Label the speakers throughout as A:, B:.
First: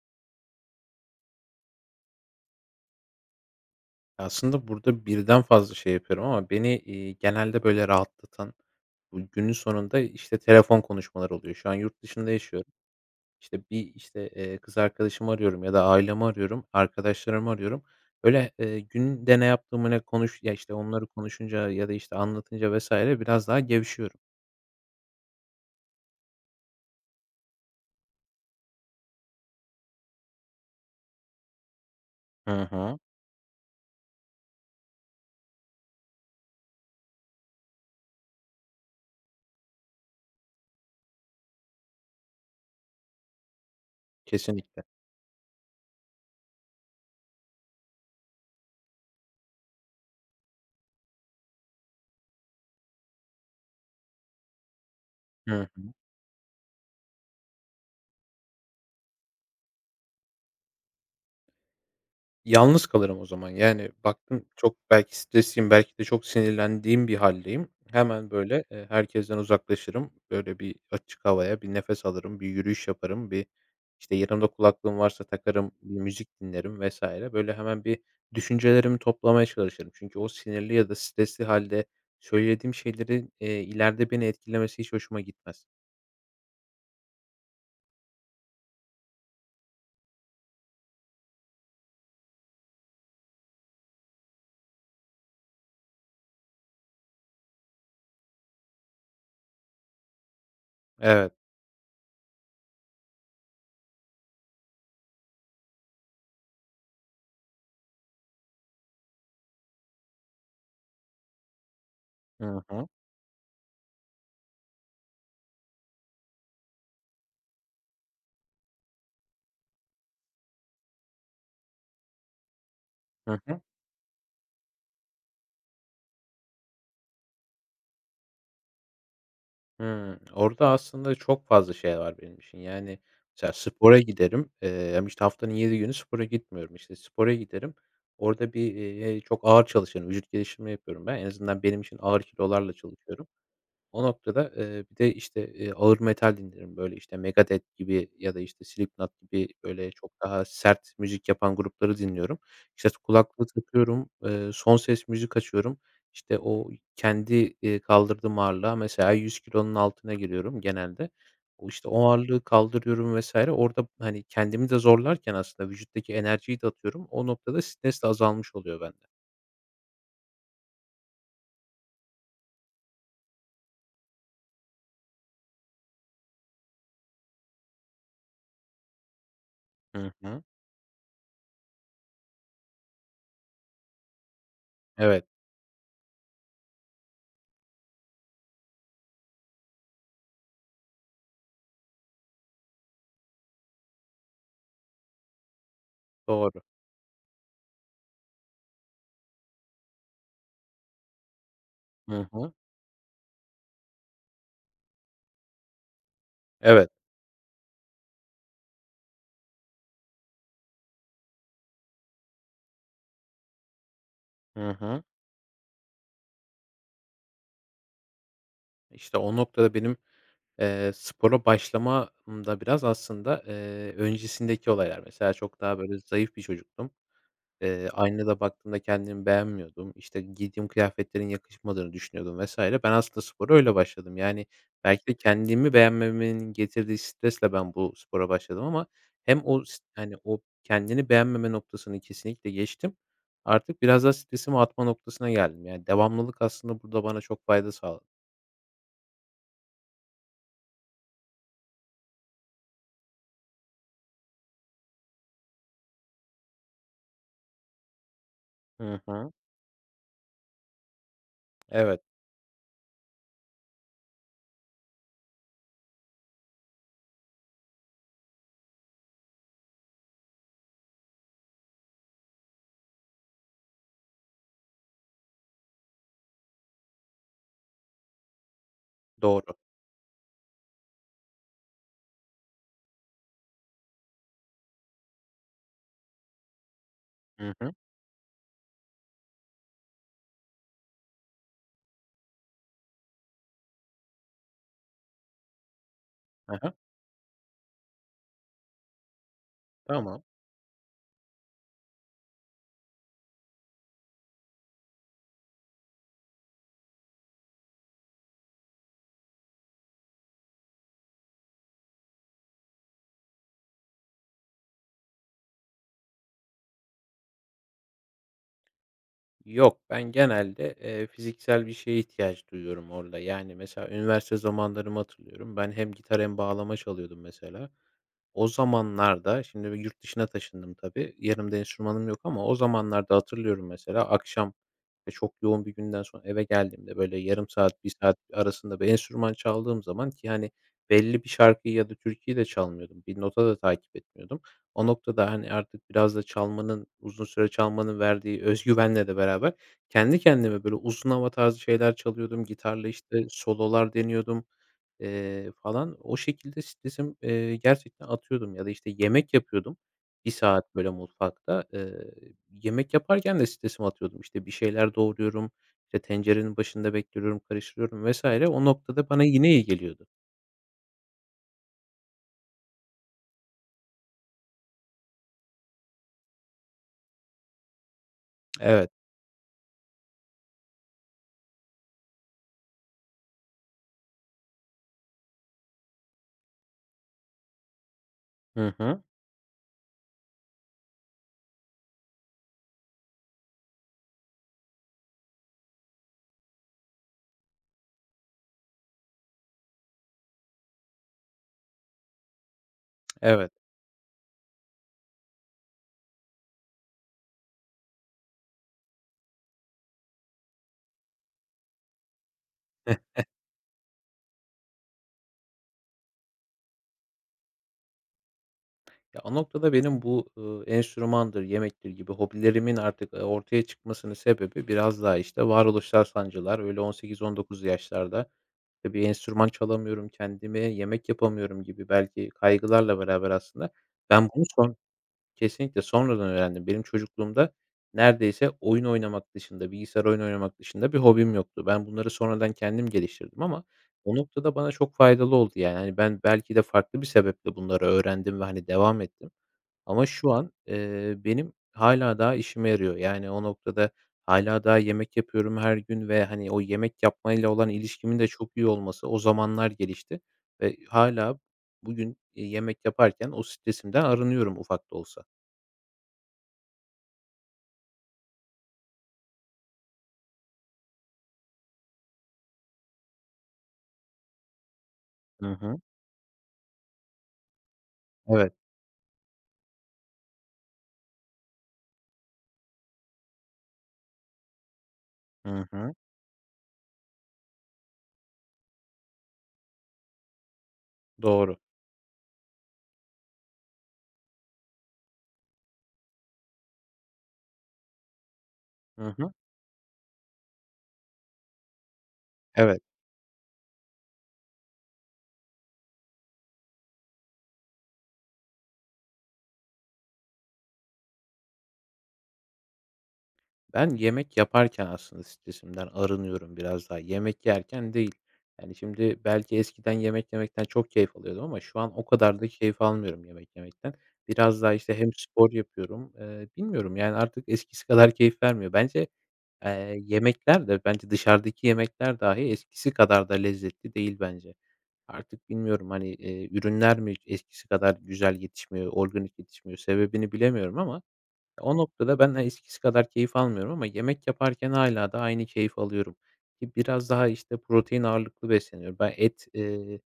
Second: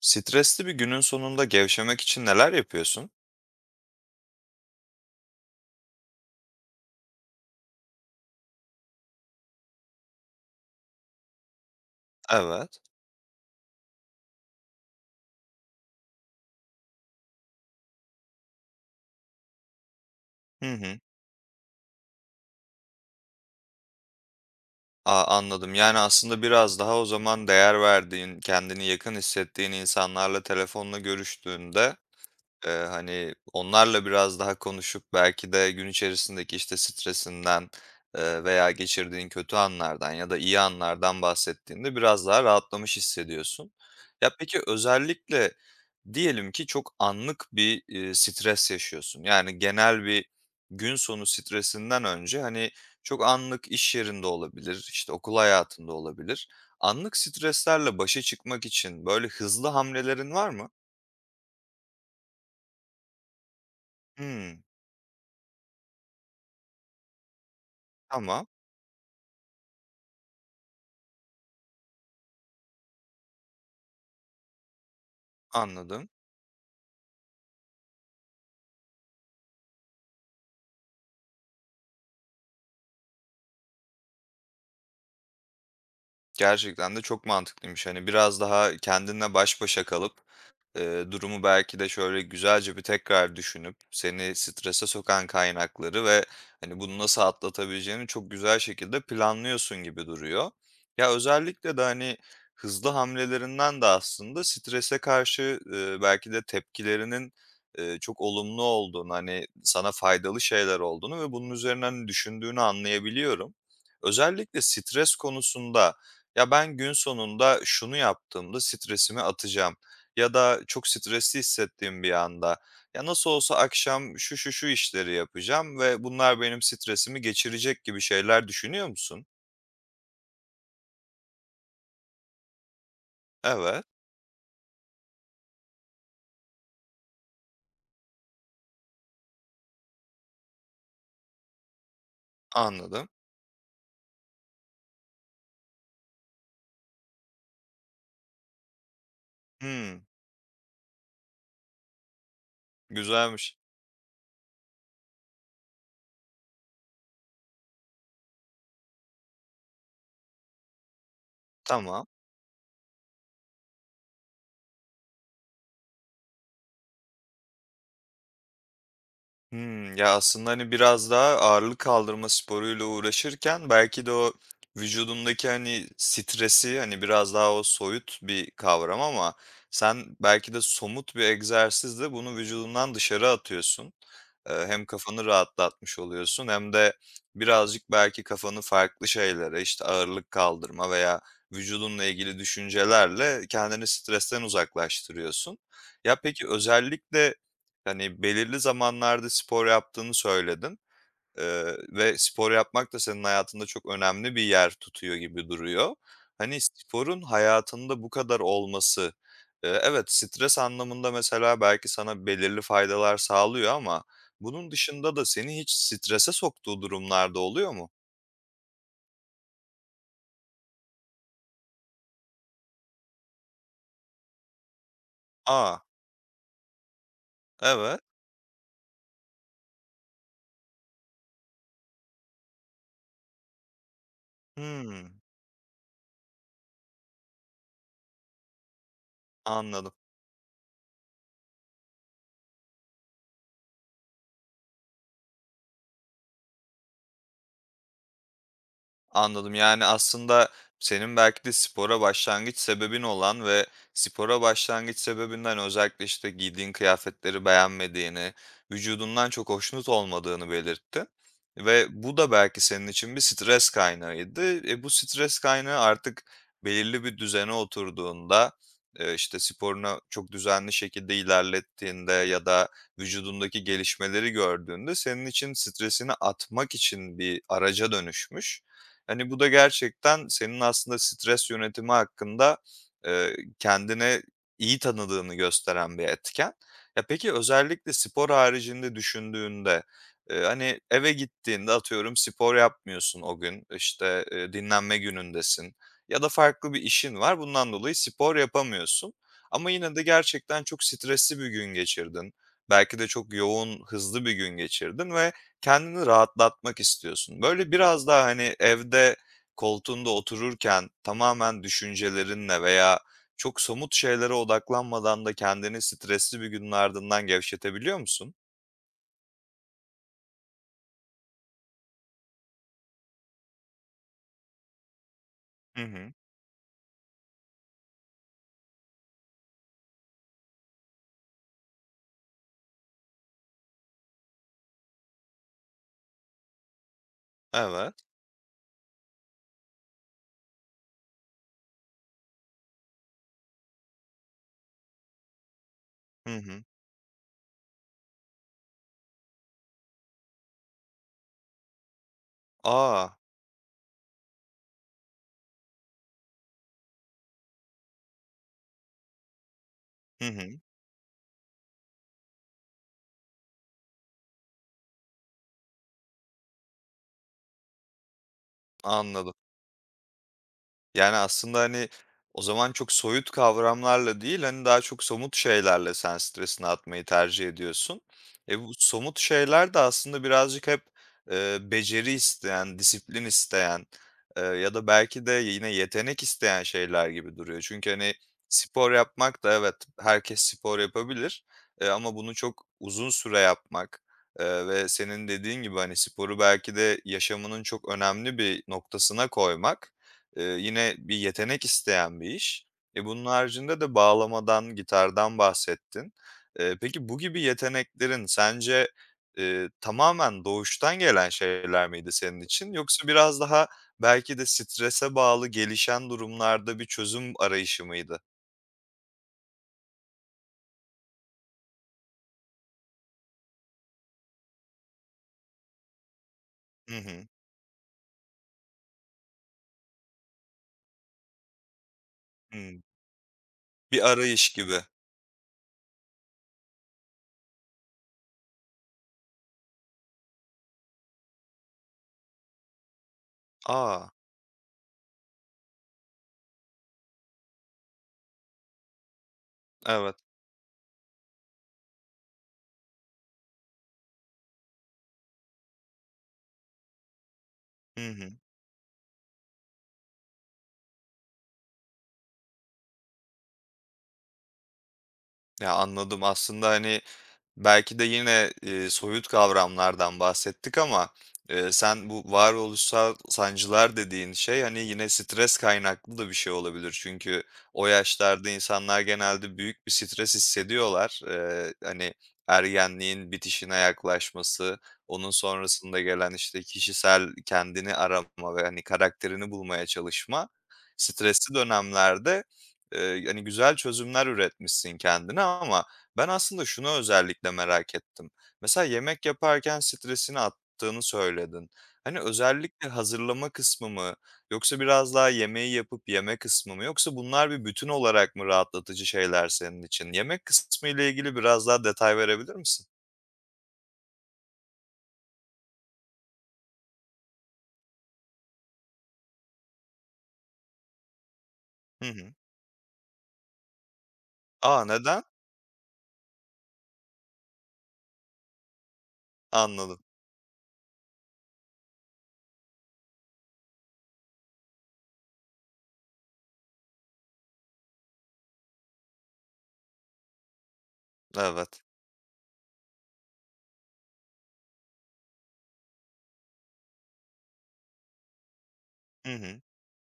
A: Stresli bir günün sonunda gevşemek için neler yapıyorsun?
B: Aslında burada birden fazla şey yapıyorum ama beni, genelde böyle rahatlatan, bu günün sonunda, işte, telefon konuşmaları oluyor. Şu an yurt dışında yaşıyorum.
A: Evet.
B: İşte, bir, işte, kız arkadaşımı arıyorum ya da ailemi arıyorum, arkadaşlarımı arıyorum. Böyle, günde ne yaptığımı,
A: Hı
B: işte,
A: hı.
B: onları konuşunca ya da, işte, anlatınca vesaire biraz daha gevşiyorum.
A: Aa, anladım. Yani aslında biraz daha o zaman değer verdiğin, kendini yakın hissettiğin insanlarla telefonla görüştüğünde
B: Hı hı.
A: Hani, onlarla biraz daha konuşup belki de gün içerisindeki, işte, stresinden, veya geçirdiğin kötü anlardan ya da iyi anlardan bahsettiğinde biraz daha rahatlamış hissediyorsun. Ya, peki
B: Kesinlikle.
A: özellikle diyelim ki çok anlık bir, stres yaşıyorsun. Yani genel bir gün sonu stresinden önce, hani, çok anlık iş yerinde olabilir, işte, okul
B: Hı.
A: hayatında olabilir. Anlık streslerle başa çıkmak için böyle hızlı hamlelerin var mı?
B: Yalnız kalırım o zaman. Yani, baktım
A: Hımm,
B: çok belki stresliyim, belki de çok sinirlendiğim bir hâldeyim. Hemen,
A: tamam.
B: böyle, herkesten uzaklaşırım. Böyle, bir açık havaya bir nefes alırım, bir yürüyüş yaparım, bir, işte, yanımda kulaklığım varsa takarım, bir
A: Anladım.
B: müzik dinlerim vesaire. Böyle, hemen bir düşüncelerimi toplamaya çalışırım. Çünkü o sinirli ya da stresli hâlde söylediğim şeylerin, ileride beni etkilemesi hiç hoşuma gitmez.
A: Gerçekten de çok mantıklıymış. Hani biraz daha kendinle baş başa kalıp, durumu belki de şöyle güzelce bir tekrar düşünüp seni strese sokan kaynakları ve, hani, bunu nasıl atlatabileceğini çok güzel şekilde planlıyorsun gibi duruyor. Ya,
B: Evet.
A: özellikle de, hani, hızlı hamlelerinden de aslında strese karşı, belki de tepkilerinin, çok olumlu olduğunu, hani, sana faydalı şeyler olduğunu ve bunun üzerine, hani, düşündüğünü
B: Hı hı.
A: anlayabiliyorum. Özellikle stres konusunda, "Ya, ben gün sonunda şunu yaptığımda stresimi atacağım." Ya da çok stresli hissettiğim bir anda, ya, nasıl
B: Hı
A: olsa
B: hı.
A: akşam şu, şu, şu işleri yapacağım ve bunlar benim stresimi geçirecek gibi şeyler düşünüyor musun?
B: Hımm. Orada aslında çok fazla şey var benim için. Yani, mesela
A: Evet,
B: spora giderim, ama, işte, haftanın 7 günü spora gitmiyorum. İşte, spora giderim. Orada bir, çok ağır çalışırım. Vücut geliştirme yapıyorum ben. En azından benim için ağır kilolarla
A: anladım.
B: çalışıyorum. O noktada, bir de, işte, ağır metal dinlerim. Böyle, işte, Megadeth gibi ya da, işte, Slipknot gibi, böyle,
A: Hımm,
B: çok daha sert müzik yapan grupları dinliyorum. İşte, kulaklığı
A: güzelmiş.
B: takıyorum, son ses müzik açıyorum. İşte, o kendi, kaldırdığım ağırlığa mesela 100 kilonun altına giriyorum genelde. O, işte, o
A: Tamam.
B: ağırlığı kaldırıyorum vesaire. Orada, hani, kendimi de zorlarken aslında vücuttaki enerjiyi de atıyorum. O noktada stres de azalmış oluyor bende.
A: Hımm. Ya, aslında, hani, biraz daha ağırlık kaldırma sporuyla uğraşırken belki de o vücudumdaki, hani, stresi, hani, biraz daha o soyut bir kavram ama
B: Hı
A: sen
B: hı.
A: belki de somut bir egzersizle bunu vücudundan dışarı atıyorsun. Hem kafanı
B: Evet,
A: rahatlatmış oluyorsun hem de birazcık belki kafanı farklı şeylere, işte, ağırlık kaldırma veya vücudunla ilgili düşüncelerle kendini stresten uzaklaştırıyorsun. Ya, peki
B: doğru.
A: özellikle hani, belirli zamanlarda spor yaptığını söyledin, ve
B: Hı
A: spor
B: hı.
A: yapmak da senin hayatında çok önemli bir yer tutuyor gibi duruyor. Hani,
B: Evet.
A: sporun hayatında bu kadar olması, evet, stres anlamında mesela belki sana belirli faydalar sağlıyor ama
B: Hı
A: bunun
B: hı.
A: dışında da seni hiç strese soktuğu durumlarda oluyor mu?
B: İşte, o noktada benim, spora başlamamda biraz aslında, öncesindeki olaylar. Mesela çok daha
A: A!
B: böyle zayıf bir çocuktum.
A: Evet.
B: Aynada baktığımda kendimi beğenmiyordum. İşte, giydiğim kıyafetlerin yakışmadığını düşünüyordum vesaire. Ben aslında spora öyle başladım. Yani, belki
A: Hımm.
B: de kendimi beğenmemenin getirdiği stresle ben bu spora başladım ama hem o s
A: Anladım.
B: yani, o kendini beğenmeme noktasını kesinlikle geçtim. Artık biraz daha stresimi atma noktasına geldim. Yani, devamlılık aslında burada bana çok fayda sağladı.
A: Anladım. Yani, aslında senin belki de spora başlangıç sebebin olan ve spora başlangıç sebebinden özellikle, işte, giydiğin kıyafetleri beğenmediğini,
B: Hı
A: vücudundan
B: hı.
A: çok hoşnut olmadığını belirtti ve
B: Evet,
A: bu da belki senin için bir stres kaynağıydı. E, bu stres kaynağı artık belirli bir düzene oturduğunda, işte, sporunu çok düzenli şekilde ilerlettiğinde ya da vücudundaki gelişmeleri gördüğünde senin için stresini atmak için bir araca dönüşmüş. Hani, bu da
B: doğru.
A: gerçekten senin aslında stres yönetimi hakkında, kendini iyi tanıdığını gösteren bir etken. Ya, peki
B: Hı hı.
A: özellikle spor haricinde düşündüğünde, hani, eve gittiğinde atıyorum spor yapmıyorsun o gün, işte, dinlenme günündesin ya da farklı
B: Hı.
A: bir işin var, bundan dolayı spor yapamıyorsun ama yine de
B: Tamam.
A: gerçekten çok stresli bir gün geçirdin. Belki de çok yoğun, hızlı bir gün geçirdin ve kendini rahatlatmak istiyorsun. Böyle biraz daha, hani, evde koltuğunda otururken tamamen düşüncelerinle veya çok somut şeylere odaklanmadan da kendini stresli bir günün ardından gevşetebiliyor musun?
B: Yok, ben genelde, fiziksel bir şeye ihtiyaç duyuyorum orada. Yani, mesela üniversite zamanlarımı hatırlıyorum. Ben
A: Hı
B: hem
A: hı.
B: gitar hem bağlama çalıyordum mesela. O zamanlarda, şimdi bir yurt dışına taşındım tabii. Yanımda enstrümanım yok ama o zamanlarda hatırlıyorum mesela akşam, çok yoğun bir günden sonra eve geldiğimde böyle yarım saat, bir
A: Evet.
B: saat arasında bir enstrüman çaldığım zaman ki hani belli bir şarkıyı ya da türküyü de çalmıyordum. Bir nota da takip etmiyordum. O noktada hani artık biraz da
A: Hı hı.
B: çalmanın, uzun süre çalmanın verdiği özgüvenle de beraber kendi kendime böyle uzun hava tarzı şeyler çalıyordum. Gitarla
A: A!
B: işte sololar deniyordum. Falan o şekilde stresim, gerçekten atıyordum ya da, işte, yemek yapıyordum
A: Hı
B: bir
A: hı.
B: saat böyle mutfakta. Yemek yaparken de stresimi atıyordum. İşte, bir şeyler doğruyorum, işte, tencerenin başında bekliyorum, karıştırıyorum vs. O noktada bana
A: Anladım.
B: yine iyi geliyordu.
A: Yani, aslında, hani, o zaman çok soyut kavramlarla değil, hani, daha çok somut şeylerle sen stresini atmayı tercih ediyorsun. E, bu
B: Evet.
A: somut şeyler de aslında birazcık hep, beceri isteyen, disiplin isteyen, ya da belki de yine yetenek isteyen şeyler gibi duruyor. Çünkü, hani,
B: Hı
A: spor
B: hı.
A: yapmak da evet, herkes spor yapabilir, ama bunu çok uzun süre yapmak, ve senin dediğin gibi, hani, sporu belki de yaşamının çok önemli bir noktasına koymak, yine bir yetenek isteyen bir iş. E, bunun
B: Evet.
A: haricinde de bağlamadan, gitardan bahsettin. Peki bu gibi yeteneklerin sence, tamamen doğuştan gelen şeyler miydi senin için yoksa biraz daha belki de strese bağlı gelişen durumlarda bir çözüm arayışı mıydı?
B: Ya, o noktada benim bu, enstrümandır, yemektir gibi hobilerimin artık, ortaya çıkmasının sebebi biraz daha, işte, varoluşsal sancılar. Öyle
A: Hı hı.
B: 18-19 yaşlarda. İşte bir enstrüman çalamıyorum, kendime yemek yapamıyorum gibi belki
A: Hımm.
B: kaygılarla beraber aslında
A: Bir
B: ben bunu
A: arayış
B: son
A: gibi.
B: kesinlikle sonradan öğrendim. Benim çocukluğumda neredeyse oyun oynamak dışında, bilgisayar oyunu oynamak dışında bir hobim yoktu. Ben bunları sonradan kendim geliştirdim ama
A: Aa,
B: o noktada bana çok faydalı oldu yani. Hani ben belki de farklı bir sebeple bunları öğrendim ve, hani, devam ettim. Ama
A: evet.
B: şu an, benim hala daha işime yarıyor. Yani, o noktada hala daha yemek yapıyorum her gün ve, hani, o yemek yapmayla olan
A: Hı
B: ilişkimin de
A: hı.
B: çok iyi olması o zamanlar gelişti ve hala bugün, yemek yaparken o stresimden arınıyorum ufak da olsa.
A: Ya, anladım. Aslında, hani, belki de yine, soyut kavramlardan bahsettik ama, sen bu varoluşsal sancılar dediğin şey, hani, yine
B: Hı
A: stres
B: hı.
A: kaynaklı da bir şey olabilir. Çünkü o yaşlarda
B: Evet.
A: insanlar genelde büyük bir stres hissediyorlar. Hani, ergenliğin bitişine yaklaşması, onun
B: Hı hı.
A: sonrasında gelen, işte, kişisel kendini arama ve, hani, karakterini bulmaya çalışma. Stresli
B: Doğru.
A: dönemlerde, hani, güzel çözümler üretmişsin kendine ama ben aslında şunu özellikle merak ettim. Mesela
B: Hı
A: yemek
B: hı.
A: yaparken stresini attığını söyledin. Hani
B: Evet.
A: özellikle hazırlama kısmı mı yoksa biraz daha yemeği yapıp yeme kısmı mı yoksa bunlar bir bütün olarak mı rahatlatıcı şeyler senin için? Yemek kısmı ile ilgili biraz daha detay verebilir misin?
B: Ben yemek yaparken aslında stresimden arınıyorum biraz daha, yemek yerken değil. Yani, şimdi belki eskiden yemek yemekten çok keyif alıyordum ama şu an o
A: Hı hı.
B: kadar da keyif almıyorum yemek yemekten. Biraz daha,
A: A!
B: işte, hem
A: Neden?
B: spor yapıyorum. Bilmiyorum, yani, artık eskisi kadar keyif vermiyor. Bence,
A: Anladım.
B: yemekler de bence dışarıdaki yemekler dahi eskisi kadar da lezzetli değil bence. Artık bilmiyorum, hani, ürünler mi eskisi kadar güzel yetişmiyor, organik yetişmiyor, sebebini bilemiyorum ama o
A: Evet.
B: noktada ben, eskisi kadar keyif almıyorum ama yemek yaparken hâlâ da aynı keyfi alıyorum. Ki biraz daha, işte, protein ağırlıklı besleniyorum. Ben
A: Hı
B: et,
A: hı.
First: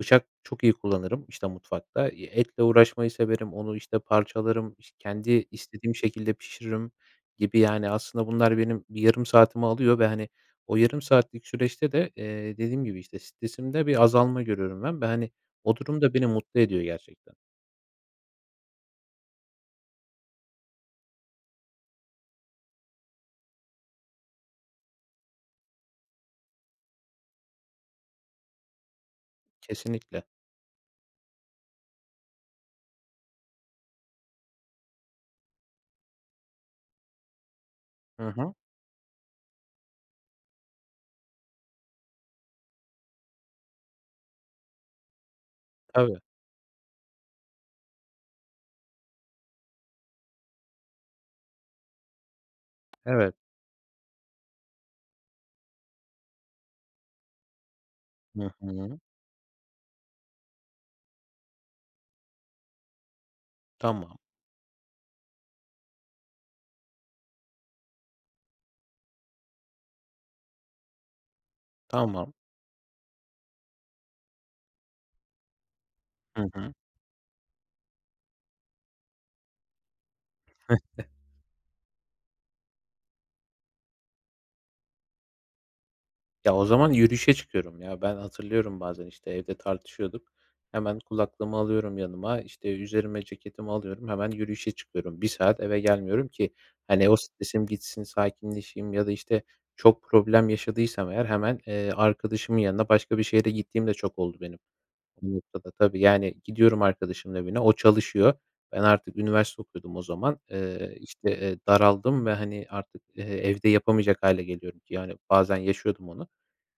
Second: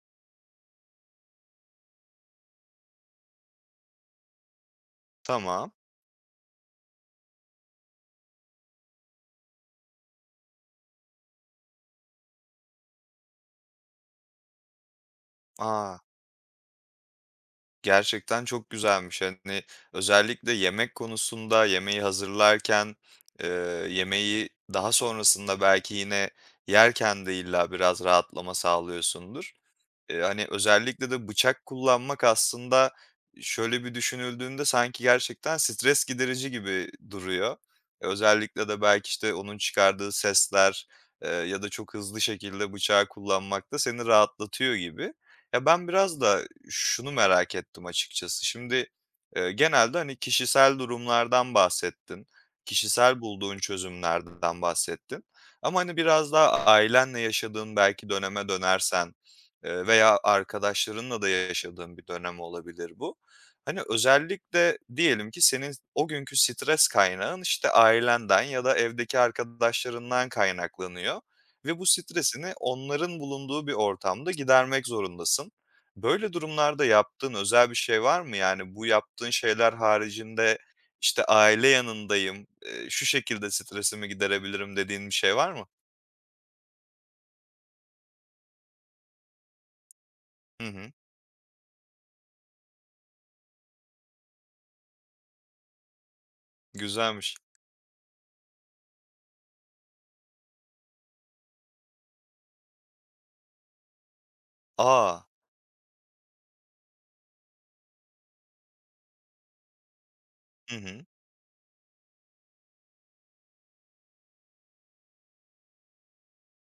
B: bıçak çok iyi kullanırım, işte, mutfakta. Etle uğraşmayı severim, onu, işte, parçalarım, iş kendi
A: Tamam.
B: istediğim şekilde pişiririm gibi, yani, aslında bunlar benim bir yarım saatimi alıyor ve, hani, o yarım saatlik süreçte de, dediğim gibi, işte, stresimde bir azalma görüyorum ben ve, hani, o
A: Aa.
B: durum da beni mutlu ediyor gerçekten.
A: Gerçekten çok güzelmiş. Hani, özellikle yemek konusunda yemeği hazırlarken, eee, yemeği daha sonrasında belki yine yerken de illa biraz rahatlama sağlıyorsundur.
B: Kesinlikle.
A: Hani, özellikle de bıçak kullanmak aslında şöyle bir düşünüldüğünde sanki gerçekten stres giderici gibi duruyor. E,
B: Hı hı.
A: özellikle de belki, işte, onun çıkardığı sesler, ya da çok hızlı şekilde bıçağı kullanmak da seni rahatlatıyor gibi. Ya, ben
B: Tabii.
A: biraz da şunu merak ettim açıkçası. Şimdi, genelde, hani, kişisel durumlardan bahsettin, kişisel
B: Evet.
A: bulduğun çözümlerden bahsettin ama, hani, biraz daha ailenle yaşadığın belki döneme
B: Hı hı.
A: dönersen, veya arkadaşlarınla da yaşadığın bir dönem olabilir bu. Hani,
B: Tamam,
A: özellikle diyelim ki senin o günkü stres kaynağın, işte, ailenden ya da evdeki arkadaşlarından kaynaklanıyor ve bu
B: tamam.
A: stresini onların bulunduğu bir ortamda gidermek zorundasın. Böyle
B: Hı hı.
A: durumlarda yaptığın özel bir şey var mı? Yani, bu yaptığın şeyler haricinde, işte, "Aile yanındayım, şu şekilde stresimi giderebilirim." dediğin bir şey var mı?
B: Ya, o zaman yürüyüşe çıkıyorum ya. Ben hatırlıyorum bazen, işte, evde tartışıyorduk.
A: Hı hı.
B: Hemen kulaklığımı alıyorum yanıma, işte, üzerime ceketimi alıyorum, hemen yürüyüşe çıkıyorum. Bir saat eve gelmiyorum ki, hani, o
A: Güzelmiş.
B: stresim gitsin, sakinleşeyim ya da, işte, çok problem yaşadıysam eğer hemen, arkadaşımın yanına başka bir şehre gittiğim de çok oldu benim.
A: A!
B: Bu noktada tabii, yani, gidiyorum arkadaşımın evine, o çalışıyor. Ben artık üniversite okuyordum o zaman.
A: Hı hı.
B: İşte, daraldım ve, hani, artık, evde yapamayacak hale geliyorum ki, yani, bazen yaşıyordum onu.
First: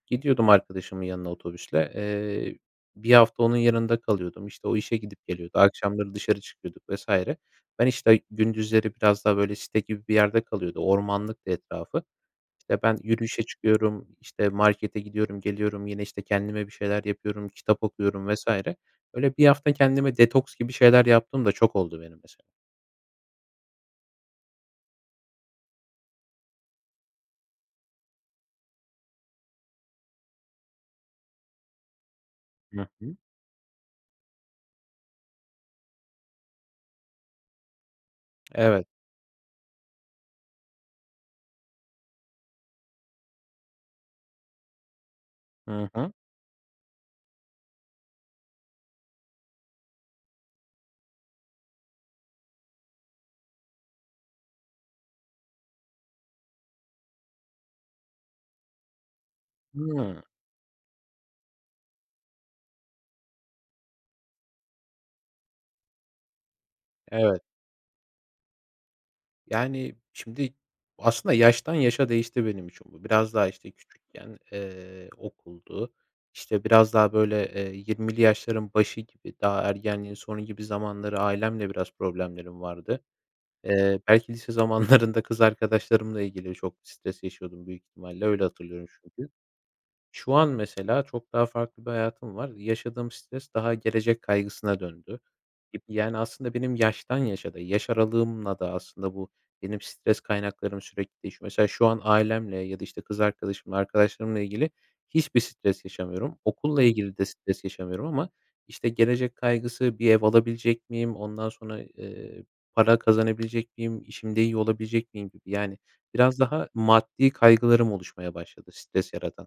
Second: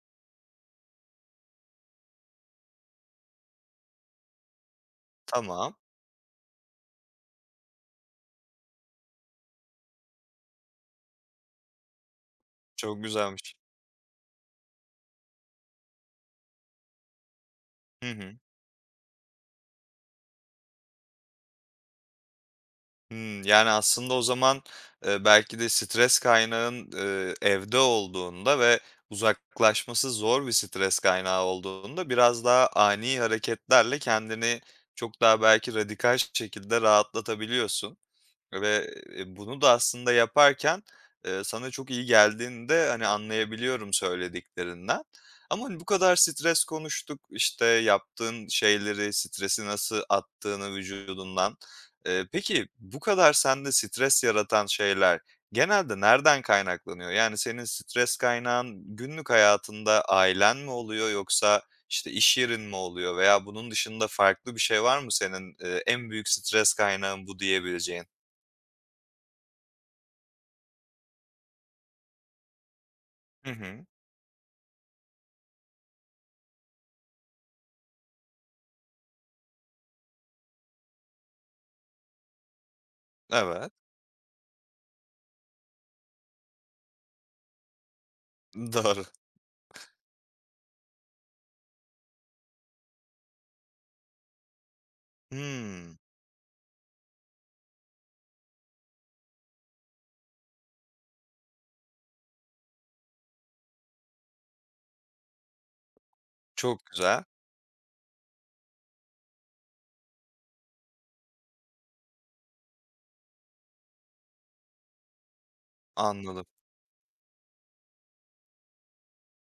B: Gidiyordum arkadaşımın yanına otobüsle. 1 hafta onun yanında kalıyordum. İşte, o işe gidip geliyordu.
A: Tamam.
B: Akşamları dışarı çıkıyorduk vesaire. Ben, işte, gündüzleri biraz daha, böyle, site gibi bir yerde kalıyordu. Ormanlıktı etrafı. İşte ben
A: Çok
B: yürüyüşe
A: güzelmiş.
B: çıkıyorum, işte, markete gidiyorum, geliyorum, yine, işte, kendime bir şeyler yapıyorum, kitap
A: Hı
B: okuyorum
A: hı.
B: vesaire. Öyle bir hafta kendime detoks gibi şeyler yaptığım da çok oldu benim mesela.
A: Hımm. Yani, aslında o zaman, belki de stres kaynağın, evde olduğunda ve uzaklaşması zor bir stres kaynağı olduğunda biraz daha
B: Hı hı.
A: ani hareketlerle kendini çok daha belki radikal şekilde rahatlatabiliyorsun. Ve,
B: Evet.
A: bunu da aslında yaparken, sana çok iyi geldiğini de, hani, anlayabiliyorum söylediklerinden. Ama, hani, bu
B: Hı hı.
A: kadar stres konuştuk, işte, yaptığın şeyleri, stresi nasıl attığını vücudundan. Peki bu kadar sende stres yaratan şeyler genelde nereden kaynaklanıyor? Yani senin stres kaynağın günlük hayatında
B: Hıı.
A: ailen mi oluyor yoksa, işte, iş yerin mi oluyor veya bunun dışında farklı bir şey var mı senin, en büyük stres kaynağın bu
B: Evet.
A: diyebileceğin?
B: Yani, şimdi aslında yaştan yaşa değişti benim için bu. Biraz daha,
A: Hı
B: işte,
A: hı.
B: küçükken, okuldu. İşte, biraz daha, böyle, 20'li yaşların başı gibi, daha ergenliğin sonu gibi zamanları ailemle biraz problemlerim vardı.
A: Evet,
B: Belki lise zamanlarında kız arkadaşlarımla ilgili çok stres yaşıyordum büyük ihtimalle, öyle hatırlıyorum
A: doğru.
B: çünkü. Şu an mesela çok daha farklı bir hayatım var. Yaşadığım stres daha gelecek kaygısına döndü. Gibi,
A: Hımm,
B: yani, aslında benim yaştan yaşa da, yaş aralığımla da aslında bu benim stres kaynaklarım sürekli değişiyor. Mesela şu an ailemle ya da, işte, kız arkadaşımla, arkadaşlarımla ilgili hiçbir stres yaşamıyorum. Okulla
A: çok
B: ilgili
A: güzel,
B: de stres yaşamıyorum ama, işte, gelecek kaygısı, bir ev alabilecek miyim, ondan sonra, para kazanabilecek miyim, işimde iyi olabilecek miyim gibi, yani, biraz
A: anladım.
B: daha maddi kaygılarım oluşmaya başladı stres yaratan.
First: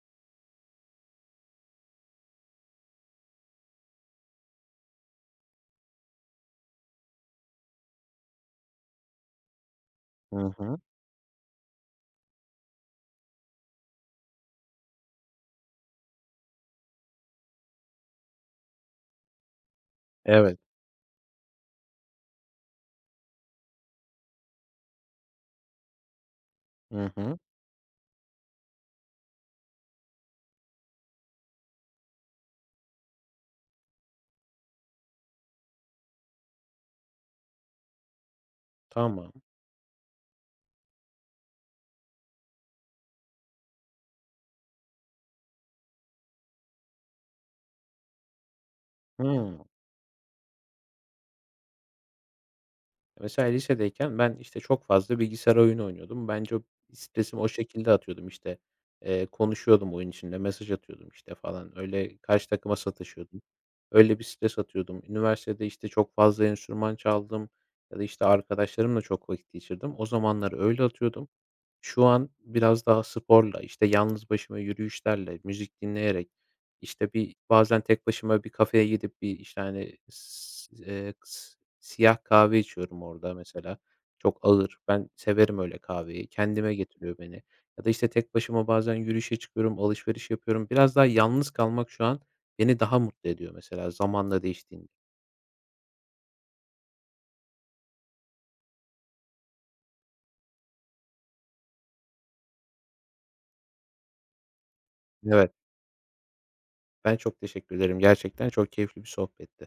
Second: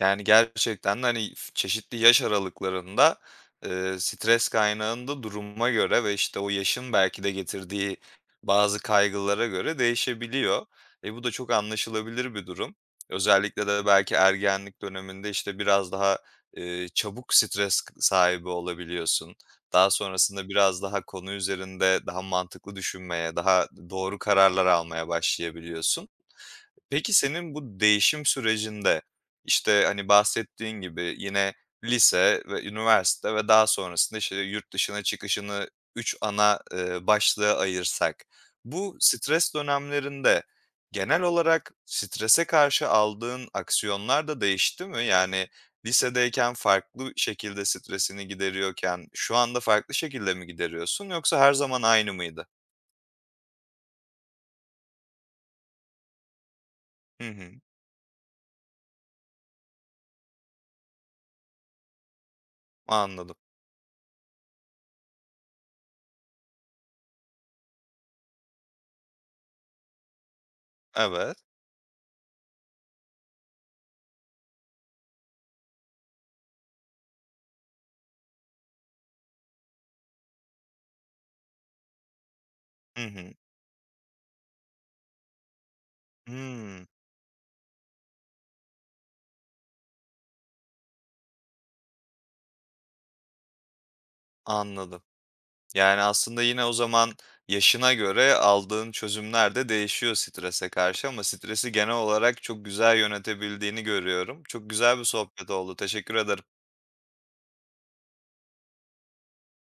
A: Yani, gerçekten de, hani, çeşitli yaş aralıklarında, stres kaynağında duruma göre ve, işte, o yaşın belki de getirdiği bazı kaygılara göre
B: Hı
A: değişebiliyor.
B: hı.
A: E, bu da çok anlaşılabilir bir durum. Özellikle de belki ergenlik döneminde, işte, biraz daha, çabuk stres k sahibi olabiliyorsun. Daha sonrasında
B: Evet.
A: biraz daha konu üzerinde daha mantıklı düşünmeye, daha doğru kararlar almaya başlayabiliyorsun.
B: Hı
A: Peki
B: hı.
A: senin bu değişim sürecinde, işte, hani, bahsettiğin gibi yine lise ve üniversite ve daha sonrasında, işte, yurt dışına çıkışını 3 ana, başlığa ayırsak, bu
B: Tamam.
A: stres dönemlerinde genel olarak strese karşı aldığın aksiyonlar da değişti mi? Yani lisedeyken farklı şekilde stresini gideriyorken şu
B: Hıı.
A: anda farklı şekilde mi gideriyorsun yoksa her zaman aynı mıydı?
B: Mesela lisedeyken ben, işte, çok fazla bilgisayar oyunu oynuyordum. Bence o
A: Hı
B: stresimi o
A: hı,
B: şekilde atıyordum, işte. Konuşuyordum oyun içinde, mesaj atıyordum, işte, falan. Öyle karşı takıma
A: anladım.
B: sataşıyordum. Öyle bir stres atıyordum. Üniversitede, işte, çok fazla enstrüman çaldım ya da, işte, arkadaşlarımla çok vakit geçirdim. O zamanlar öyle atıyordum.
A: Evet.
B: Şu an biraz daha sporla, işte, yalnız başıma yürüyüşlerle, müzik dinleyerek, işte, bir bazen tek başıma bir kafeye gidip bir, işte, hani, eee, siyah kahve içiyorum
A: Hı hı.
B: orada mesela. Çok ağır. Ben severim öyle kahveyi. Kendime
A: Hımm,
B: getiriyor beni. Ya da, işte, tek başıma bazen yürüyüşe çıkıyorum, alışveriş yapıyorum. Biraz daha yalnız kalmak şu an beni daha mutlu ediyor mesela zamanla değiştiğinde.
A: anladım. Yani, aslında yine o zaman yaşına göre aldığın çözümler de değişiyor strese karşı ama stresi genel olarak çok güzel yönetebildiğini görüyorum. Çok güzel bir sohbet
B: Evet,
A: oldu. Teşekkür ederim.
B: ben çok teşekkür ederim. Gerçekten çok keyifli bir sohbetti.